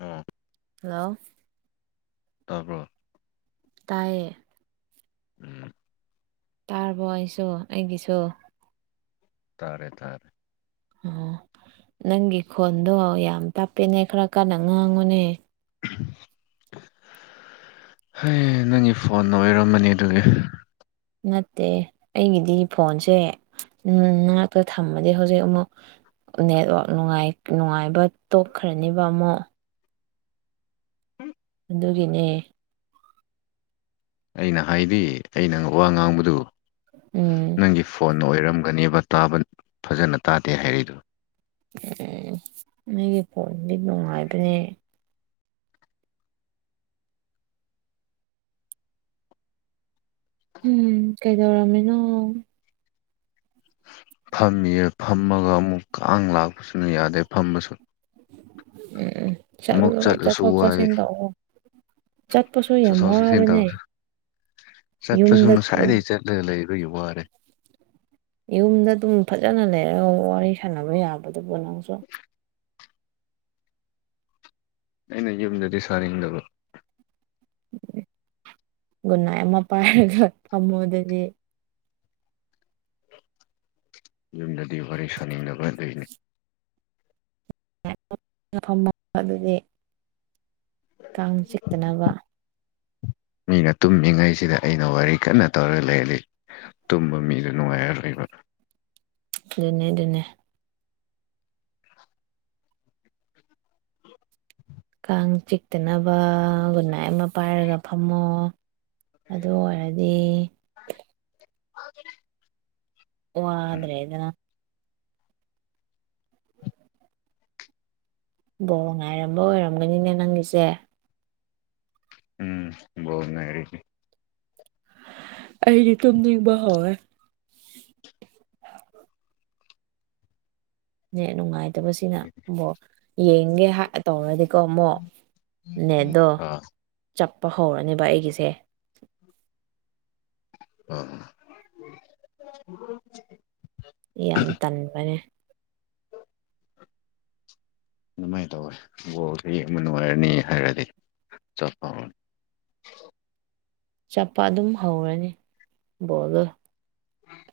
ꯎꯝ hello ꯇꯥꯕ꯭ꯔꯣ ꯇꯥꯏꯌꯦ ꯎꯝ ꯇꯥꯔꯕꯣ ꯑꯩꯁꯨ ꯑꯩꯒꯤꯁꯨ ꯇꯥꯔꯦ ꯇꯥꯔꯦ ꯑꯣ ꯅꯪꯒꯤ ꯈꯣꯟꯗꯣ ꯌꯥꯝ ꯇꯥꯞꯄꯦꯅꯦ ꯈꯔ ꯀꯟꯅ ꯉꯥꯡꯉꯨꯅꯦ ꯍꯩ ꯅꯪꯒꯤ ꯐꯣꯟ ꯑꯣꯏꯔꯝꯃꯅꯤ ꯑꯗꯨꯒꯤ ꯅꯠꯇꯦ ꯑꯩꯒꯤꯗꯤ ꯐꯣꯟꯁꯦ ꯅꯅꯥꯛꯇ ꯊꯝꯃꯗꯤ ꯍꯧꯖꯤꯛ ꯑꯃꯨꯛ ꯅꯦꯠꯋꯥꯛ ꯅꯨꯡꯉꯥꯏ ꯅꯨꯡꯉꯥꯏꯕ ꯇꯣꯛꯈ꯭ꯔꯅ‌ꯦꯕ ꯑꯃꯛ ꯑꯗꯨꯒꯤꯅꯦ ꯑꯩꯅ ꯍꯥꯏꯗꯤ ꯑꯩꯅ ꯋꯥ ꯉꯥꯡꯕꯗꯨ ꯎꯝ ꯅꯪꯒꯤ ꯐꯣꯟ ꯑꯣꯏꯔꯝꯒꯅꯦꯕ ꯇꯥꯕ ꯐꯖꯅ ꯇꯥꯗꯦ ꯍꯥꯏꯔꯛꯏꯗꯨ ꯑꯦ ꯑꯩꯒꯤ ꯐꯣꯟꯗꯤ ꯅꯨꯡꯉꯥꯏꯕꯅꯦ ꯎꯝ ꯀꯩꯗꯧꯔꯝꯃꯤꯅꯣ ꯐꯝꯃꯤꯌꯦ ꯐꯝꯃꯒ ꯑꯃꯨꯛ ꯀꯥꯡ ꯂꯥꯛꯄꯁꯤꯅ ꯌꯥꯗꯦ ꯐꯝꯃꯁꯨ ꯎꯝ ꯆꯠꯂꯣ ꯆꯠꯂꯁꯨ ꯆꯠꯊꯣꯛ ꯋꯥꯔꯦ ꯆꯠꯁꯤꯟ ꯇꯧꯑꯣ ꯆꯠꯄꯁꯨ ꯌꯥꯝ ꯆꯠꯊꯣꯛ ꯆꯠꯁꯤꯟ ꯋꯥꯕꯅꯦ ꯇꯧꯔꯁꯨ ꯆꯠꯄꯁꯨ ꯌꯨꯝꯗ ꯉꯁꯥꯏꯗꯒꯤꯩ ꯆꯠꯂꯒ ꯂꯩꯕꯒꯤ ꯋꯥꯔꯦ ꯌꯨꯝꯗ ꯑꯗꯨꯝ ꯐꯖꯅ ꯂꯩꯔꯒ ꯋꯥꯔꯤ ꯁꯥꯟꯅꯕ ꯌꯥꯕꯗꯨꯕꯨ ꯅꯪꯁꯨ ꯑꯩꯅ ꯌꯨꯝꯗꯗꯤ ꯁꯥꯅꯤꯡꯗꯕ ꯒꯨꯟꯅꯥꯏ ꯑꯃ ꯄꯥꯏꯔꯒ ꯐꯝꯃꯨꯗꯗꯤ ꯌꯨꯝꯗꯗꯤ ꯋꯥꯔꯤ ꯁꯥꯅꯤꯡꯗꯕ ꯑꯗꯨꯣꯏꯅꯤ ꯐ ꯑꯗꯨꯗꯤ ꯀꯥꯡ ꯆꯤꯛꯇꯅꯕ ꯃꯤꯅ ꯇꯨꯝꯂꯤꯉꯩꯁꯤꯗ ꯑꯩꯅ ꯋꯥꯔꯤ ꯀꯟꯅ ꯇꯧꯔꯒ ꯂꯩꯔꯜꯂꯤ ꯇꯨꯝꯕ ꯃꯤꯗ ꯅꯨꯡꯉꯥꯏꯔ ꯂꯩꯕ ꯑꯗꯨꯅꯦ ꯑꯗꯨꯅꯦ ꯀꯥꯡ ꯆꯤꯛꯇꯅꯕ ꯒꯟꯅꯥꯏ ꯑꯃ ꯄꯥꯏꯔꯒ ꯐꯝꯃꯣ ꯑꯗꯨ ꯑꯣꯏꯔꯗꯤ ꯑ ꯑꯗꯨ ꯋꯥ ꯑꯗꯨ꯭ꯔꯦ ꯑꯗꯨꯅ ꯕꯣ ꯉꯥꯏꯔꯝꯕ ꯑꯣꯏꯔꯝꯒꯅꯤꯅꯦ ꯅꯪꯒꯤꯁꯦ ꯎꯝ ꯣꯅꯔꯤ ꯑꯩꯗꯤ ꯇꯨꯝꯅꯤꯡꯕ ꯍꯧꯥꯎꯋꯦ ꯅ ꯅꯨꯡꯉꯥꯏꯇꯕꯁꯤꯅ ꯕꯣꯔ ꯌꯦꯡꯒꯦ ꯇꯧꯔꯗꯤꯀꯣ ꯑꯃꯛ ꯅꯗꯣ ꯑꯥ ꯆꯞꯄ ꯍꯧꯔꯅꯦꯕ ꯑꯩꯒꯤꯁꯦ ꯑ ꯎꯝ ꯌꯥꯝ ꯇꯟꯕꯅꯦ ꯑꯗꯨꯃꯥꯏꯅ ꯇꯧꯋꯦ ꯕꯣꯔꯁꯤ ꯌꯦꯡꯃꯟ ꯑꯣꯏꯔꯅꯤ ꯍꯥꯏꯔꯗꯤ ꯆꯞ ꯐꯥꯎꯔꯅꯤ ꯆꯞꯄ ꯑꯗꯨꯝ ꯍꯧꯔꯅꯤ ꯕꯣꯜꯗ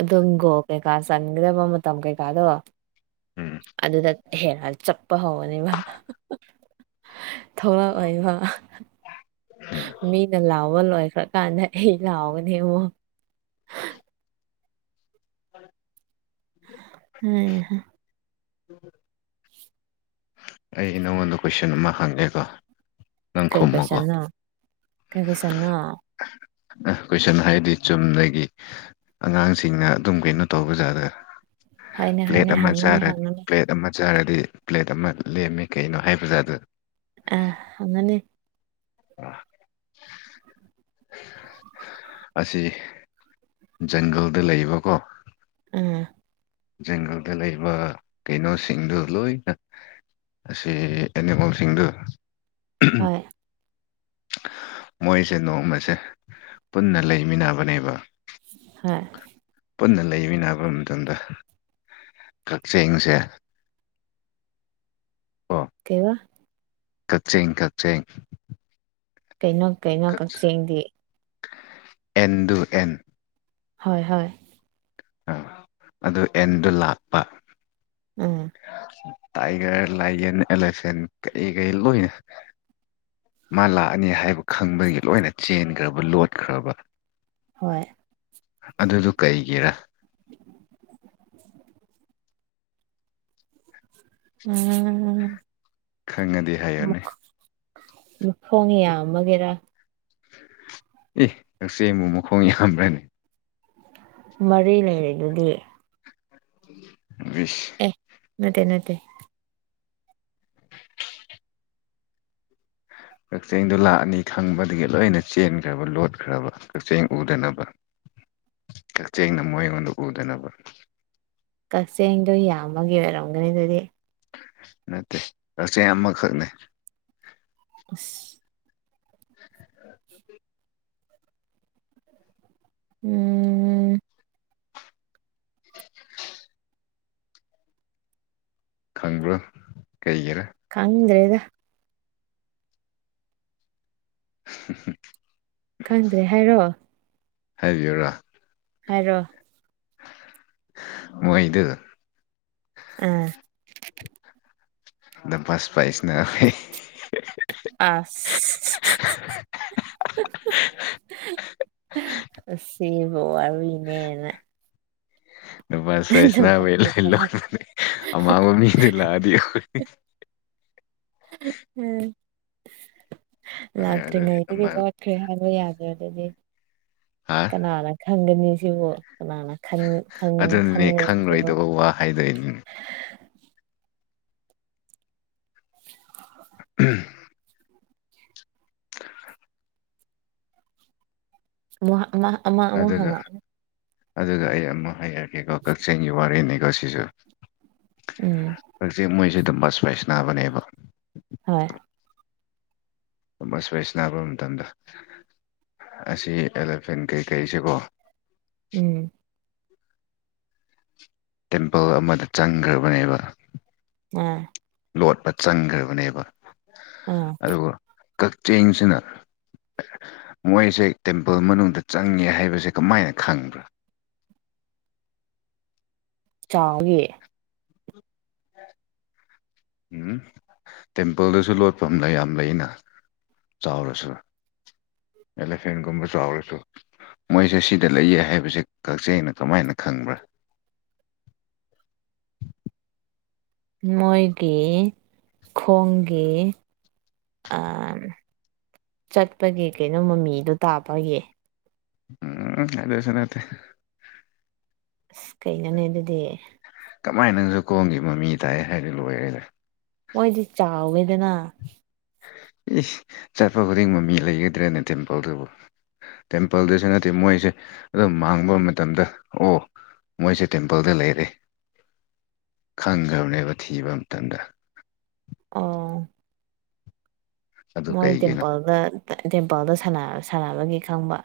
ꯑꯗꯨꯝꯒꯣ ꯀꯩꯀꯥ ꯆꯟꯒꯗꯕ ꯃꯇꯝ ꯀꯩꯀꯥꯗꯣ ꯎꯝ ꯑꯗꯨꯗ ꯍꯦꯔꯥꯜ ꯆꯠꯄ ꯍꯧꯧꯕꯅꯦꯕ ꯊꯧꯔꯥꯛ ꯑꯣꯏꯕ ꯃꯤꯅ ꯂꯥꯎꯕ ꯂꯣꯏꯈ꯭ꯔꯀꯥꯟꯗ ꯑꯩ ꯂꯥꯎꯒꯅꯦꯕ ꯎ [inaudible] ꯎꯝ ꯎꯝ ꯑꯩ ꯅꯪꯉꯣꯟꯗ ꯀꯣꯏꯁꯟ ꯑꯃ ꯍꯪꯉꯦꯀꯣ ꯀꯩ ꯀꯩꯁꯦꯜꯅ ꯀꯥꯏ ꯀꯩꯁꯅꯥ ꯑ ꯀꯣꯏꯁꯟ ꯍꯥꯏꯗꯤ ꯆꯨꯝꯅꯗꯒꯤ ꯑꯉꯥꯡꯁꯤꯡꯅ ꯑꯗꯨꯝ ꯀꯩꯅꯣ ꯇꯧꯕꯖꯥꯗ꯭ꯔ ꯍꯥꯏꯅꯦ ꯄ꯭ꯂꯦꯠ ꯍꯥꯏꯅꯦ ꯑꯃ ꯍꯪꯉꯅꯤ ꯆꯥꯔꯗꯤ ꯍꯪꯉꯅꯤ ꯄ꯭ꯂꯦꯠ ꯑꯃ ꯆꯥꯔꯗꯤ ꯄ꯭ꯂꯦꯠ ꯑꯃ ꯂꯦꯝꯃꯦ ꯀꯩꯅꯣ ꯍꯥꯏꯕꯖꯥ ꯑꯗꯨꯗ ꯑ ꯑꯉꯅꯤ ꯑ ꯑꯁꯤ ꯖꯪꯒꯜꯗ ꯂꯩꯕꯀꯣ ꯎꯝ ꯖꯪꯒꯜꯗ ꯂꯩꯕ ꯀꯩꯅꯣꯁꯤꯡꯗꯨ ꯂꯣꯏꯅ ꯑꯁꯤ ꯑꯦꯅꯤꯃꯦꯜꯁꯤꯡꯗꯨ ꯍꯣꯏ ꯃꯣꯏꯁꯦ ꯅꯣꯡꯃꯁꯦ ꯄꯨꯟꯅ ꯂꯩꯃꯤꯟꯅꯕꯅꯦꯕ ꯍꯥ ꯄꯨꯟꯅ ꯂꯩꯃꯤꯅ ꯍꯥꯏꯕ ꯃꯇꯝꯗ ꯀꯛꯆꯦꯡꯁꯦ ꯑꯥ ꯀꯩꯕ ꯀꯛꯆꯦꯡ ꯀꯛꯆꯦꯡ ꯀꯩꯅꯣ ꯀꯩꯅꯣ ꯀꯛꯆꯦꯡꯗꯤ ꯑꯦꯟꯗꯨ ꯑꯦꯟ ꯍꯣꯏ ꯍꯣꯏ ꯑꯥ ꯑꯗꯨ ꯑꯦꯟꯗꯣ ꯂꯥꯛꯄ ꯎꯝ ꯇꯥꯏꯒꯔ ꯂꯥꯏꯌꯟ ꯑꯦꯂꯤꯐꯦꯟ ꯀꯩ ꯀꯩ ꯂꯣꯏꯅ ꯃꯥ ꯂꯥꯛꯑꯅꯤ ꯍꯥꯏꯕ ꯈꯪꯕꯗꯒꯤ ꯂꯣꯏꯅ ꯆꯦꯟꯈ꯭ꯔꯕ ꯂꯣꯠꯈ꯭ꯔꯕ ꯍꯣꯏ ꯑꯗꯨꯗꯣ ꯀꯩꯒꯤꯔꯥ ꯎꯝ ꯈꯪꯉꯗꯤ ꯍꯥꯏꯌꯨꯅꯦ ꯃꯈꯣꯡ ꯌꯥꯝꯕꯒꯤꯔꯥ ꯑꯦ ꯀꯛꯆꯦꯡꯕꯨ ꯃꯈꯣꯡ ꯌꯥꯝꯕ꯭ꯔꯅꯦ ꯃꯔꯤ ꯂꯩꯔꯤꯗꯨꯗꯤ ꯕꯤꯁ ꯑꯦ ꯅꯠꯇꯦ ꯅꯠꯇꯦ ꯀꯛꯆꯦꯡꯗꯣ ꯂꯥꯛꯑꯅꯤ ꯈꯪꯕꯗꯒꯤ ꯂꯣꯏꯅ ꯆꯦꯟꯈ꯭ꯔꯕ ꯂꯣꯠꯈ꯭ꯔꯕ ꯀꯛꯆꯦꯡ ꯎꯗꯅꯕ ꯀꯛꯆꯦꯡꯅ ꯃꯣꯏ ꯑꯩꯉꯣꯟꯗ ꯎꯗꯅꯕ ꯀꯛꯆꯦꯡꯗꯣ ꯌꯥꯝꯕꯒꯤ ꯑꯣꯏꯔꯝꯒꯅꯤ ꯑꯗꯨꯗꯤ ꯅꯠꯇꯦ ꯀꯛꯆꯦꯡ ꯑꯃ ꯈꯛꯅꯦ [unintelligible] [inaudible] ꯎꯝ ꯈꯪꯕ꯭ꯔꯣ ꯀꯩꯒꯤꯔꯥ ꯈꯪꯗ꯭ꯔꯦꯗ [inaudible] ꯈꯪꯗꯦ ꯍꯥꯏꯔꯣ ꯍꯥꯏꯕꯤꯌꯨꯔꯥ ꯍꯥꯏꯔꯣ ꯃꯣꯏꯗꯨ ꯑꯥ [unintelligible] [unintelligible] ꯑꯁꯤꯕꯣ ꯋꯥꯔꯤꯅꯦꯅ [unintelligible] ꯍꯣꯏ ꯑꯗꯨꯗꯤ ꯂꯥꯛꯇ꯭ꯔꯤꯉꯩꯗꯒꯤ ꯑꯃ ꯅꯣꯏ ꯀꯔꯤ ꯍꯥꯏꯕ ꯌꯥꯗ꯭ꯔꯦ ꯗꯗꯤ ꯑꯥ ꯀꯅꯥꯅ ꯈꯪꯒꯅꯤ ꯁꯤꯕꯨ ꯀꯅꯥꯅ ꯈꯟ ꯈꯟ ꯑꯗꯨꯅꯅꯦ ꯈꯟꯂꯖꯤꯕꯨ ꯈꯪꯂꯣꯏꯗꯕ ꯋꯥ ꯍꯥꯏꯗꯣꯏꯅꯤꯅꯦ ꯎꯝ [unintelligible] ꯑꯃꯨꯛ ꯑꯃ ꯑꯃ ꯑꯃꯨꯛ ꯑꯗꯨꯒ ꯍꯉꯛꯑꯅꯤ ꯑꯗꯨꯒ ꯑꯩ ꯑꯃꯨꯛ ꯍꯥꯏꯔꯛꯀꯦꯀꯣ ꯀꯛꯆꯤꯡꯒꯤ ꯋꯥꯔꯤꯅꯤꯀꯣ ꯁꯤꯁꯨ ꯎꯝ [unintelligible] ꯍꯣꯏ ꯗꯨꯝꯕ ꯏꯁꯄꯥꯏ ꯅꯥꯕ ꯃꯇꯝꯗ ꯑꯁꯤ ꯑꯦꯂꯤꯐꯦꯟ ꯀꯩꯀꯩꯁꯦꯀꯣ ꯎꯝ ꯇꯦꯝꯄꯜ ꯑꯃꯗ ꯆꯪꯈ꯭ꯔꯕꯅꯦꯕ ꯎꯝ ꯂꯣꯠꯄ ꯆꯪꯈ꯭ꯔꯕꯅꯦꯕ ꯑꯣ ꯑꯗꯨꯒ ꯀꯛꯆꯦꯡꯁꯤꯅ ꯃꯣꯏꯁꯦ ꯇꯦꯝꯄꯜ ꯃꯅꯨꯡꯗ ꯆꯪꯉꯦ ꯍꯥꯏꯕꯁꯦ ꯀꯃꯥꯏꯅ ꯈꯪꯕ꯭ꯔꯥ ꯆꯥꯎꯋꯦ ꯎꯝ ꯇꯦꯝꯄꯜꯗꯁꯨ ꯂꯣꯠꯐꯝꯅ ꯌꯥꯝ ꯂꯩꯅ ꯆꯥꯎꯔꯁꯨ ꯑꯦꯂꯤꯐꯦꯟꯒꯨꯝꯕꯆꯥꯎꯔꯁꯨ ꯃꯣꯏꯁꯦ ꯁꯤꯗ ꯂꯩꯌꯦ ꯍꯥꯏꯕꯁꯦ ꯀꯛꯆꯦꯡꯅ ꯀꯃꯥꯏꯅ ꯈꯪꯕ꯭ꯔꯥ ꯃꯣꯏꯒꯤ ꯈꯣꯡꯒꯤ ꯑꯥ ꯆꯠꯄꯒꯤ ꯀꯩꯅꯣ ꯃꯃꯤꯗꯣ ꯇꯥꯕꯒꯤ ꯎꯝ ꯑꯗꯨꯁꯨ ꯅꯠꯇꯦ ꯑꯁ ꯀꯩꯅꯣꯅꯦ ꯑꯗꯨꯗꯤ ꯀꯃꯥꯏ ꯅꯪꯁꯨ ꯈꯣꯡꯒꯤ ꯃꯃꯤ ꯇꯥꯏ ꯍꯥꯏꯗꯤ ꯂꯣꯏꯔꯦꯅꯦ ꯃꯣꯏꯗꯤ ꯆꯥꯎꯋꯦꯗꯅ ꯏꯁ ꯆꯠꯄ ꯈꯨꯗꯤꯡ ꯃꯃꯤ ꯂꯩꯒꯗ꯭ꯔꯦꯅꯦ ꯊꯤꯟꯄꯜꯗꯨꯕꯨ ꯇꯦꯝꯄꯜꯗꯁꯨ ꯅꯠꯇꯦ ꯃꯣꯏꯁꯦ ꯑꯗꯨꯝ ꯃꯥꯡꯕ ꯃꯇꯝꯗ ꯑꯣ ꯃꯣꯏꯁꯦ ꯇꯦꯝꯄꯜꯗ ꯂꯩꯔꯦ ꯈꯪꯈ꯭ꯔꯕꯅꯦꯕ ꯊꯤꯕ ꯃꯇꯝꯗ ꯑꯣ ꯑꯗꯨ ꯃꯣꯏ ꯀꯩꯒꯤꯅꯣ ꯇꯦꯝꯄꯜꯗ ꯇꯦꯝꯄꯜꯗ ꯁꯥꯟꯅ ꯁꯥꯟꯅꯕꯒꯤ ꯈꯪꯕ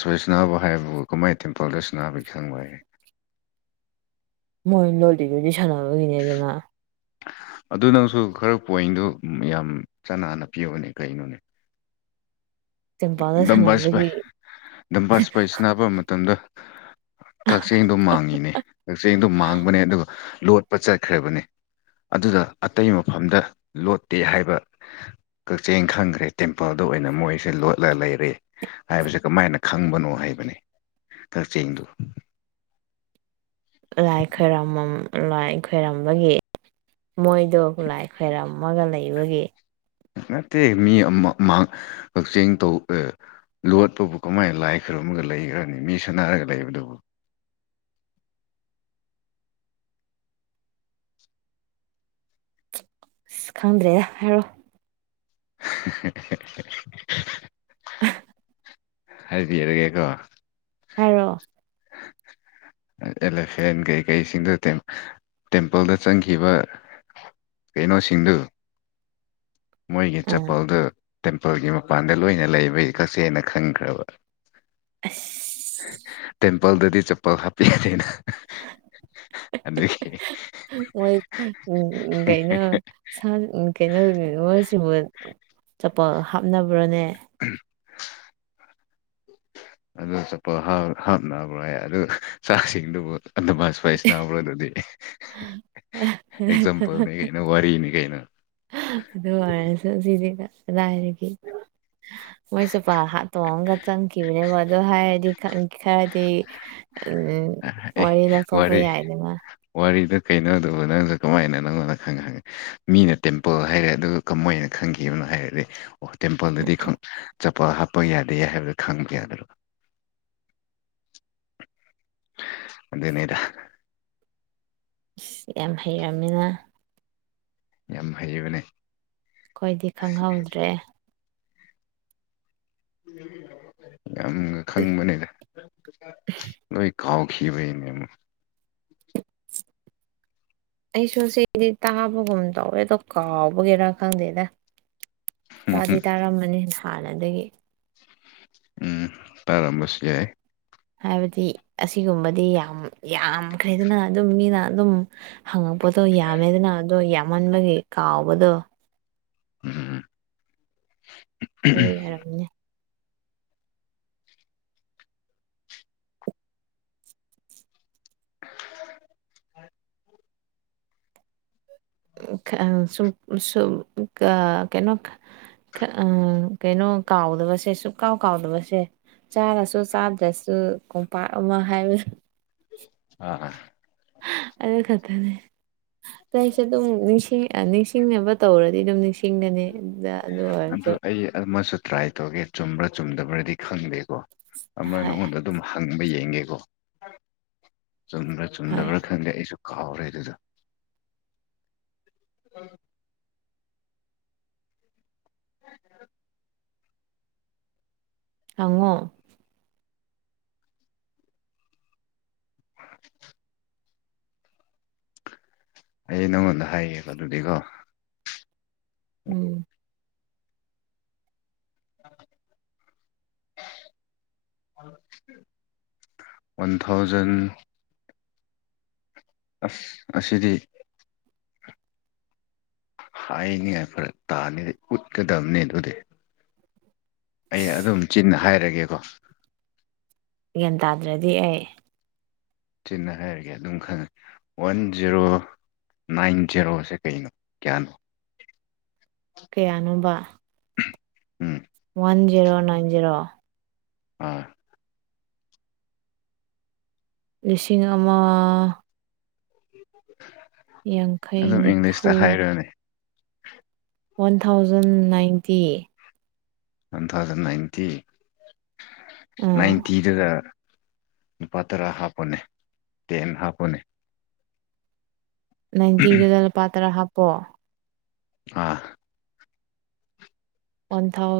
[unintelligible] ꯍꯥꯏꯕꯔꯣ ꯀꯨꯝꯃꯥꯏ ꯇꯦꯝꯄꯜꯗꯁꯤꯅꯅꯥꯕ ꯈꯪꯕꯌꯦ ꯃꯣꯏ ꯂꯣꯂꯤꯗꯨꯗꯤ ꯁꯥꯟꯅꯕꯒꯤꯅꯦꯗꯅ ꯑꯗꯨ ꯅꯪꯁꯨ ꯈꯔ ꯄꯣꯏꯟꯗꯨ ꯌꯥꯝ ꯆꯅꯥꯟꯅ ꯄꯤꯌꯣꯅꯦ ꯀꯩꯅꯣꯅꯦ ꯇꯦꯝꯄꯜꯗ ꯁꯥꯟꯅꯕꯒꯤ ꯗꯝꯕꯥꯁꯤꯄꯥꯏ ꯗꯝꯕꯥꯁꯤꯄꯥꯏ ꯁꯥꯟꯅꯕ ꯃꯇꯝꯗ ꯀꯛꯆꯤꯡꯗꯣ ꯃꯥꯡꯉꯤꯅꯦ ꯀꯛꯆꯤꯡꯗꯣ ꯃꯥꯡꯕꯅꯦ ꯑꯗꯨꯒ ꯂꯣꯠꯄ ꯆꯠꯈ꯭ꯔꯕꯅꯦ ꯑꯗꯨꯗ ꯑꯇꯩ ꯃꯐꯝꯗ ꯂꯣꯠꯇꯦ ꯍꯥꯏꯕ ꯀꯛꯆꯤꯡ ꯈꯪꯈ꯭ꯔꯦ ꯇꯦꯝꯄꯜꯗ ꯑꯣꯏꯅ ꯃꯣꯏꯁꯦ ꯂꯣꯠ ꯂ ꯂꯩꯔꯦ ꯍꯥꯏꯕꯁꯦ ꯀꯃꯥꯏꯅ ꯈꯪꯕꯅꯣ ꯍꯥꯏꯕꯅꯦ ꯀꯛꯆꯤꯡꯗꯨ ꯂꯥꯏ ꯈꯣꯏꯔꯃꯝ ꯂꯥꯏ ꯈꯣꯏꯔꯝꯕꯒꯤ ꯃꯣꯏꯗꯣ ꯂꯥꯏ ꯈꯣꯏꯔꯝꯃꯒ ꯂꯩꯕꯒꯤ ꯅꯠꯇꯦ ꯃꯤ ꯑꯃ ꯃꯥꯡ ꯀꯛꯆꯦꯡ ꯇꯧ ꯑꯦ ꯂꯣꯠꯄꯕꯨ ꯀꯃꯥꯏꯅ ꯂꯥꯏ ꯈꯣꯏꯔꯝꯃꯒ ꯂꯩꯕ꯭ꯔꯅꯦ ꯃꯤ ꯁꯥꯟꯅꯔꯒ ꯂꯩꯕꯗꯨꯕꯨ ꯑꯁ ꯈꯪꯗ꯭ꯔꯦ ꯍꯥꯏꯔꯣ [unintelligible] [unintelligible] ꯍꯥꯏꯕꯤꯔꯒꯦꯀꯣ ꯍꯥꯏꯔꯣ ꯑꯦꯂꯐꯦꯟ ꯀꯩꯀꯩꯁꯤꯡꯗꯣ ꯇꯦꯝ ꯇꯦꯝꯄꯜꯗ ꯆꯪꯈꯤꯕ ꯀꯩꯅꯣ ꯁꯤꯡꯗꯨ ꯃꯣꯏꯒꯤ ꯑꯥ ꯆꯄꯜꯗꯨ ꯇꯦꯝꯄꯜꯒꯤ ꯃꯄꯥꯟꯗ ꯂꯣꯏꯅ ꯂꯩꯕꯩ ꯀꯛꯆꯦꯡꯅ ꯈꯪꯈ꯭ꯔꯕ ꯑꯁ ꯇꯦꯝꯄꯜꯗꯗꯤ ꯆꯞꯄꯜ ꯍꯥꯞꯄꯤꯗꯦꯅ ꯑꯗꯨꯒꯤ ꯃꯣꯏ ꯒꯩꯅꯣ ꯁꯥ ꯀꯩꯅꯣ ꯃꯣꯏꯁꯤꯕꯨ ꯆꯄꯜ ꯍꯥꯞꯅꯕ꯭ꯔꯣꯅꯦ [unintelligible] ꯑꯗꯨ ꯆꯠꯄꯜ ꯍꯥꯞꯅꯕ꯭ꯔꯥꯑ ꯑꯗꯨ ꯆꯥꯛꯁꯤꯡꯗꯨꯕꯨ ꯑꯗꯨꯃꯁꯨ ꯁ꯭ꯋꯥꯏꯁ ꯅꯥꯕ꯭ꯔꯣ ꯑꯗꯨꯗꯤ ꯑꯦꯛꯖꯥꯝꯄꯜꯅꯤ ꯀꯩꯅꯣ ꯋꯥꯔꯤꯅꯤ ꯀꯩꯅꯣ ꯑꯗꯨ ꯑꯣꯏꯔꯁꯨ ꯁꯤꯗꯤ ꯀꯗꯥꯏꯗꯒꯤ ꯃꯣꯏꯁꯨ ꯄꯍꯥ ꯇꯣꯡꯉꯒ ꯆꯪꯈꯤꯕꯅꯦꯕ ꯑꯗꯨ ꯍꯥꯏꯔꯗꯤ ꯈꯔꯗꯤ ꯎ ꯑꯦ ꯋꯥꯔꯤ ꯂꯧꯊꯣꯛꯄ ꯋꯥꯔꯤ ꯌꯥꯏꯗꯅ ꯋꯥꯔꯤꯗꯨ ꯀꯩꯅꯣꯗꯨꯕꯨ ꯅꯪꯁꯨ ꯀꯃꯥꯏꯅ ꯅꯪꯉꯣꯡꯗ ꯈꯪꯉ ꯃꯤꯅ ꯇꯦꯝꯄꯜ ꯍꯥꯏꯔꯦ ꯑꯗꯨꯒ ꯃꫭꯏꯅ ꯈꯪꯈꯤꯕꯅꯣ ꯍꯥꯏꯔꯛꯑꯦ ꯑꯣ ꯇꯦꯝꯄꯜꯗꯗꯤ ꯆꯄꯜ ꯍꯥꯞꯄ ꯌꯥꯗꯦ ꯍꯥꯏꯕꯗꯣ ꯈꯪꯗꯦ ꯑꯗꯨ ꯑꯗꯨꯅꯦꯗ ꯌꯥꯝ ꯍꯩꯔꯝꯃꯤꯅ ꯌꯥꯝ ꯍꯩꯕꯅꯦ ꯑꯩꯈꯣꯏꯗꯤ ꯈꯪꯍꯧꯗ꯭ꯔꯦ ꯌꯥꯝꯅ ꯈꯪꯕꯅꯤꯗ ꯂꯣꯏ ꯀꯥꯎ ꯈꯤꯕꯩꯅꯦ ꯑꯃꯨꯛ ꯑꯩꯁꯨ ꯁꯤꯗꯤ ꯇꯥꯕꯒꯨꯝ ꯇꯧꯋꯦ ꯑꯗꯣ ꯀꯥꯎꯕꯒꯤꯔꯥ ꯈꯪꯗꯦꯗ ꯇꯥꯗꯤ ꯇꯥꯔꯝꯃꯅꯤ ꯍꯥꯟꯅꯗꯒꯤ ꯎꯝ ꯇꯥꯔꯝꯕꯁꯨ ꯌꯥꯏ ꯍꯥꯏꯕꯗꯤ ꯑꯁꯤꯒꯨꯝꯕꯗꯤ ꯌꯥꯝ ꯌꯥꯝꯈ꯭ꯔꯦꯗꯅ ꯑꯗꯨꯝ ꯃꯤꯅ ꯑꯗꯨꯝ ꯍꯪꯉꯛꯄꯗꯣ ꯌꯥꯝꯃꯦꯗꯅ ꯑꯗꯣ ꯌꯥꯝꯃꯟꯕꯒꯤ ꯀꯥꯎꯕꯗꯣ ꯎꯝ ꯑꯗꯨꯒꯤ ꯌꯥꯔꯝꯅꯦ [inaudible] [unintelligible] ꯁꯨꯝ ꯁꯨꯝ ꯑ ꯀꯩꯅꯣ [unintelligible] ꯑꯥ ꯀꯩꯅꯣ ꯀꯥꯎꯗꯕꯁꯦ ꯁꯨꯛ ꯀꯥꯎ ꯀꯥꯎꯗꯕꯁꯦ ꯆꯥꯔꯁꯨ ꯆꯥꯗ꯭ꯔꯁꯨ ꯀꯣꯝꯄꯥꯛ ꯑꯃ ꯍꯥꯏꯕ ꯑꯥ ꯑꯗꯨ ꯈꯠꯇꯅꯦ ꯑꯩꯁꯦ ꯑꯗꯨꯝ ꯅꯤꯡꯁꯤꯡ ꯅꯤꯡꯁꯤꯡꯅꯕ ꯇꯧꯔꯗꯤ ꯑꯗꯨꯝ ꯅꯤꯡꯁꯤꯡꯒꯅꯤ ꯏꯗ ꯑꯗꯨ ꯑꯗꯨ ꯑꯣꯏꯔꯁꯨ ꯑꯩ ꯑꯃꯁꯨ ꯇ꯭ꯔꯥꯏ ꯇꯧꯒꯦ ꯆꯨꯝꯕ꯭ꯔꯥ ꯆꯨꯝꯗꯕ꯭ꯔꯗꯤ ꯈꯪꯗꯦꯀꯣ ꯑꯃ ꯍꯣꯏ ꯅꯪꯉꯣꯟꯗ ꯑꯗꯨꯝ ꯍꯪꯕ ꯌꯦꯡꯉꯀꯣ ꯆꯨꯝꯕꯔ ꯍꯣꯏ ꯆꯨꯝꯗꯕꯔ ꯈꯪꯗꯦ ꯑꯩꯁꯨ ꯀꯥꯎꯔꯦ ꯑꯗꯨꯗꫭ ꯍꯪꯉꯣ ꯑꯩ ꯅꯪꯉꯣꯟꯗ ꯍꯥꯏꯌꯦꯕ ꯑꯗꯨꯗꯤꯀꯣ ꯎꯝ [inaudible] ꯋꯥꯟ ꯊꯥꯎꯖꯟ ꯑꯁ ꯑꯁꯤꯗꯤ ꯍꯥꯏꯅꯤꯉꯥꯏ ꯐꯔꯛ ꯇꯥꯅꯤꯗꯤ ꯎꯠꯀꯗꯕꯅꯤ ꯑꯗꯨꯗꯤ ꯑꯩ ꯑꯗꯨꯝ ꯆꯤꯟꯅ ꯍꯥꯏꯔꯒꯦꯀꯣ ꯒ꯭ꯌꯥꯟ ꯇꯥꯗ꯭ꯔꯗꯤ ꯑꯩ ꯆꯤꯟꯅ ꯍꯥꯏꯔꯒꯦ ꯑꯗꯨꯝ ꯈꯪꯉꯅꯤ ꯋꯥꯟ ꯖꯦꯔꯣ ꯅꯥꯏꯟ ꯖꯦꯔꯣꯁꯦ ꯀꯩꯅꯣ ꯀꯌꯥꯅꯣ ꯀꯌꯥꯅꯣꯕ ꯎꯝ ꯋꯥꯟ ꯖꯦꯔꯣ ꯅꯥꯏꯟ ꯖꯦꯔꯣ ꯑꯥ ꯂꯤꯁꯤꯡ ꯑꯃ [unintelligible] ꯌꯥꯡꯈꯩ ꯑꯗꯨꯝ ꯅꯤꯐꯨ ꯏꯪꯂꯤꯁꯇ ꯍꯥꯏꯔꯣꯅꯦ one thousand ninety one thousand ninety ꯑꯥ ꯅꯥꯏꯟꯇꯤꯗꯨꯗꯥ ꯂꯨꯄꯥ ꯇꯔꯥ ꯍꯥꯞꯄꫭꯅꯦ ꯇꯦꯟ ꯍꯥꯞꯄꫭꯅꯦ ꯅꯥꯏꯟꯇꯤꯗꯨꯗ ꯂꯨꯄꯥ ꯇꯔꯥ ꯍꯥꯞꯄꯣ ꯑꯥ ꯄꯟꯊꯧ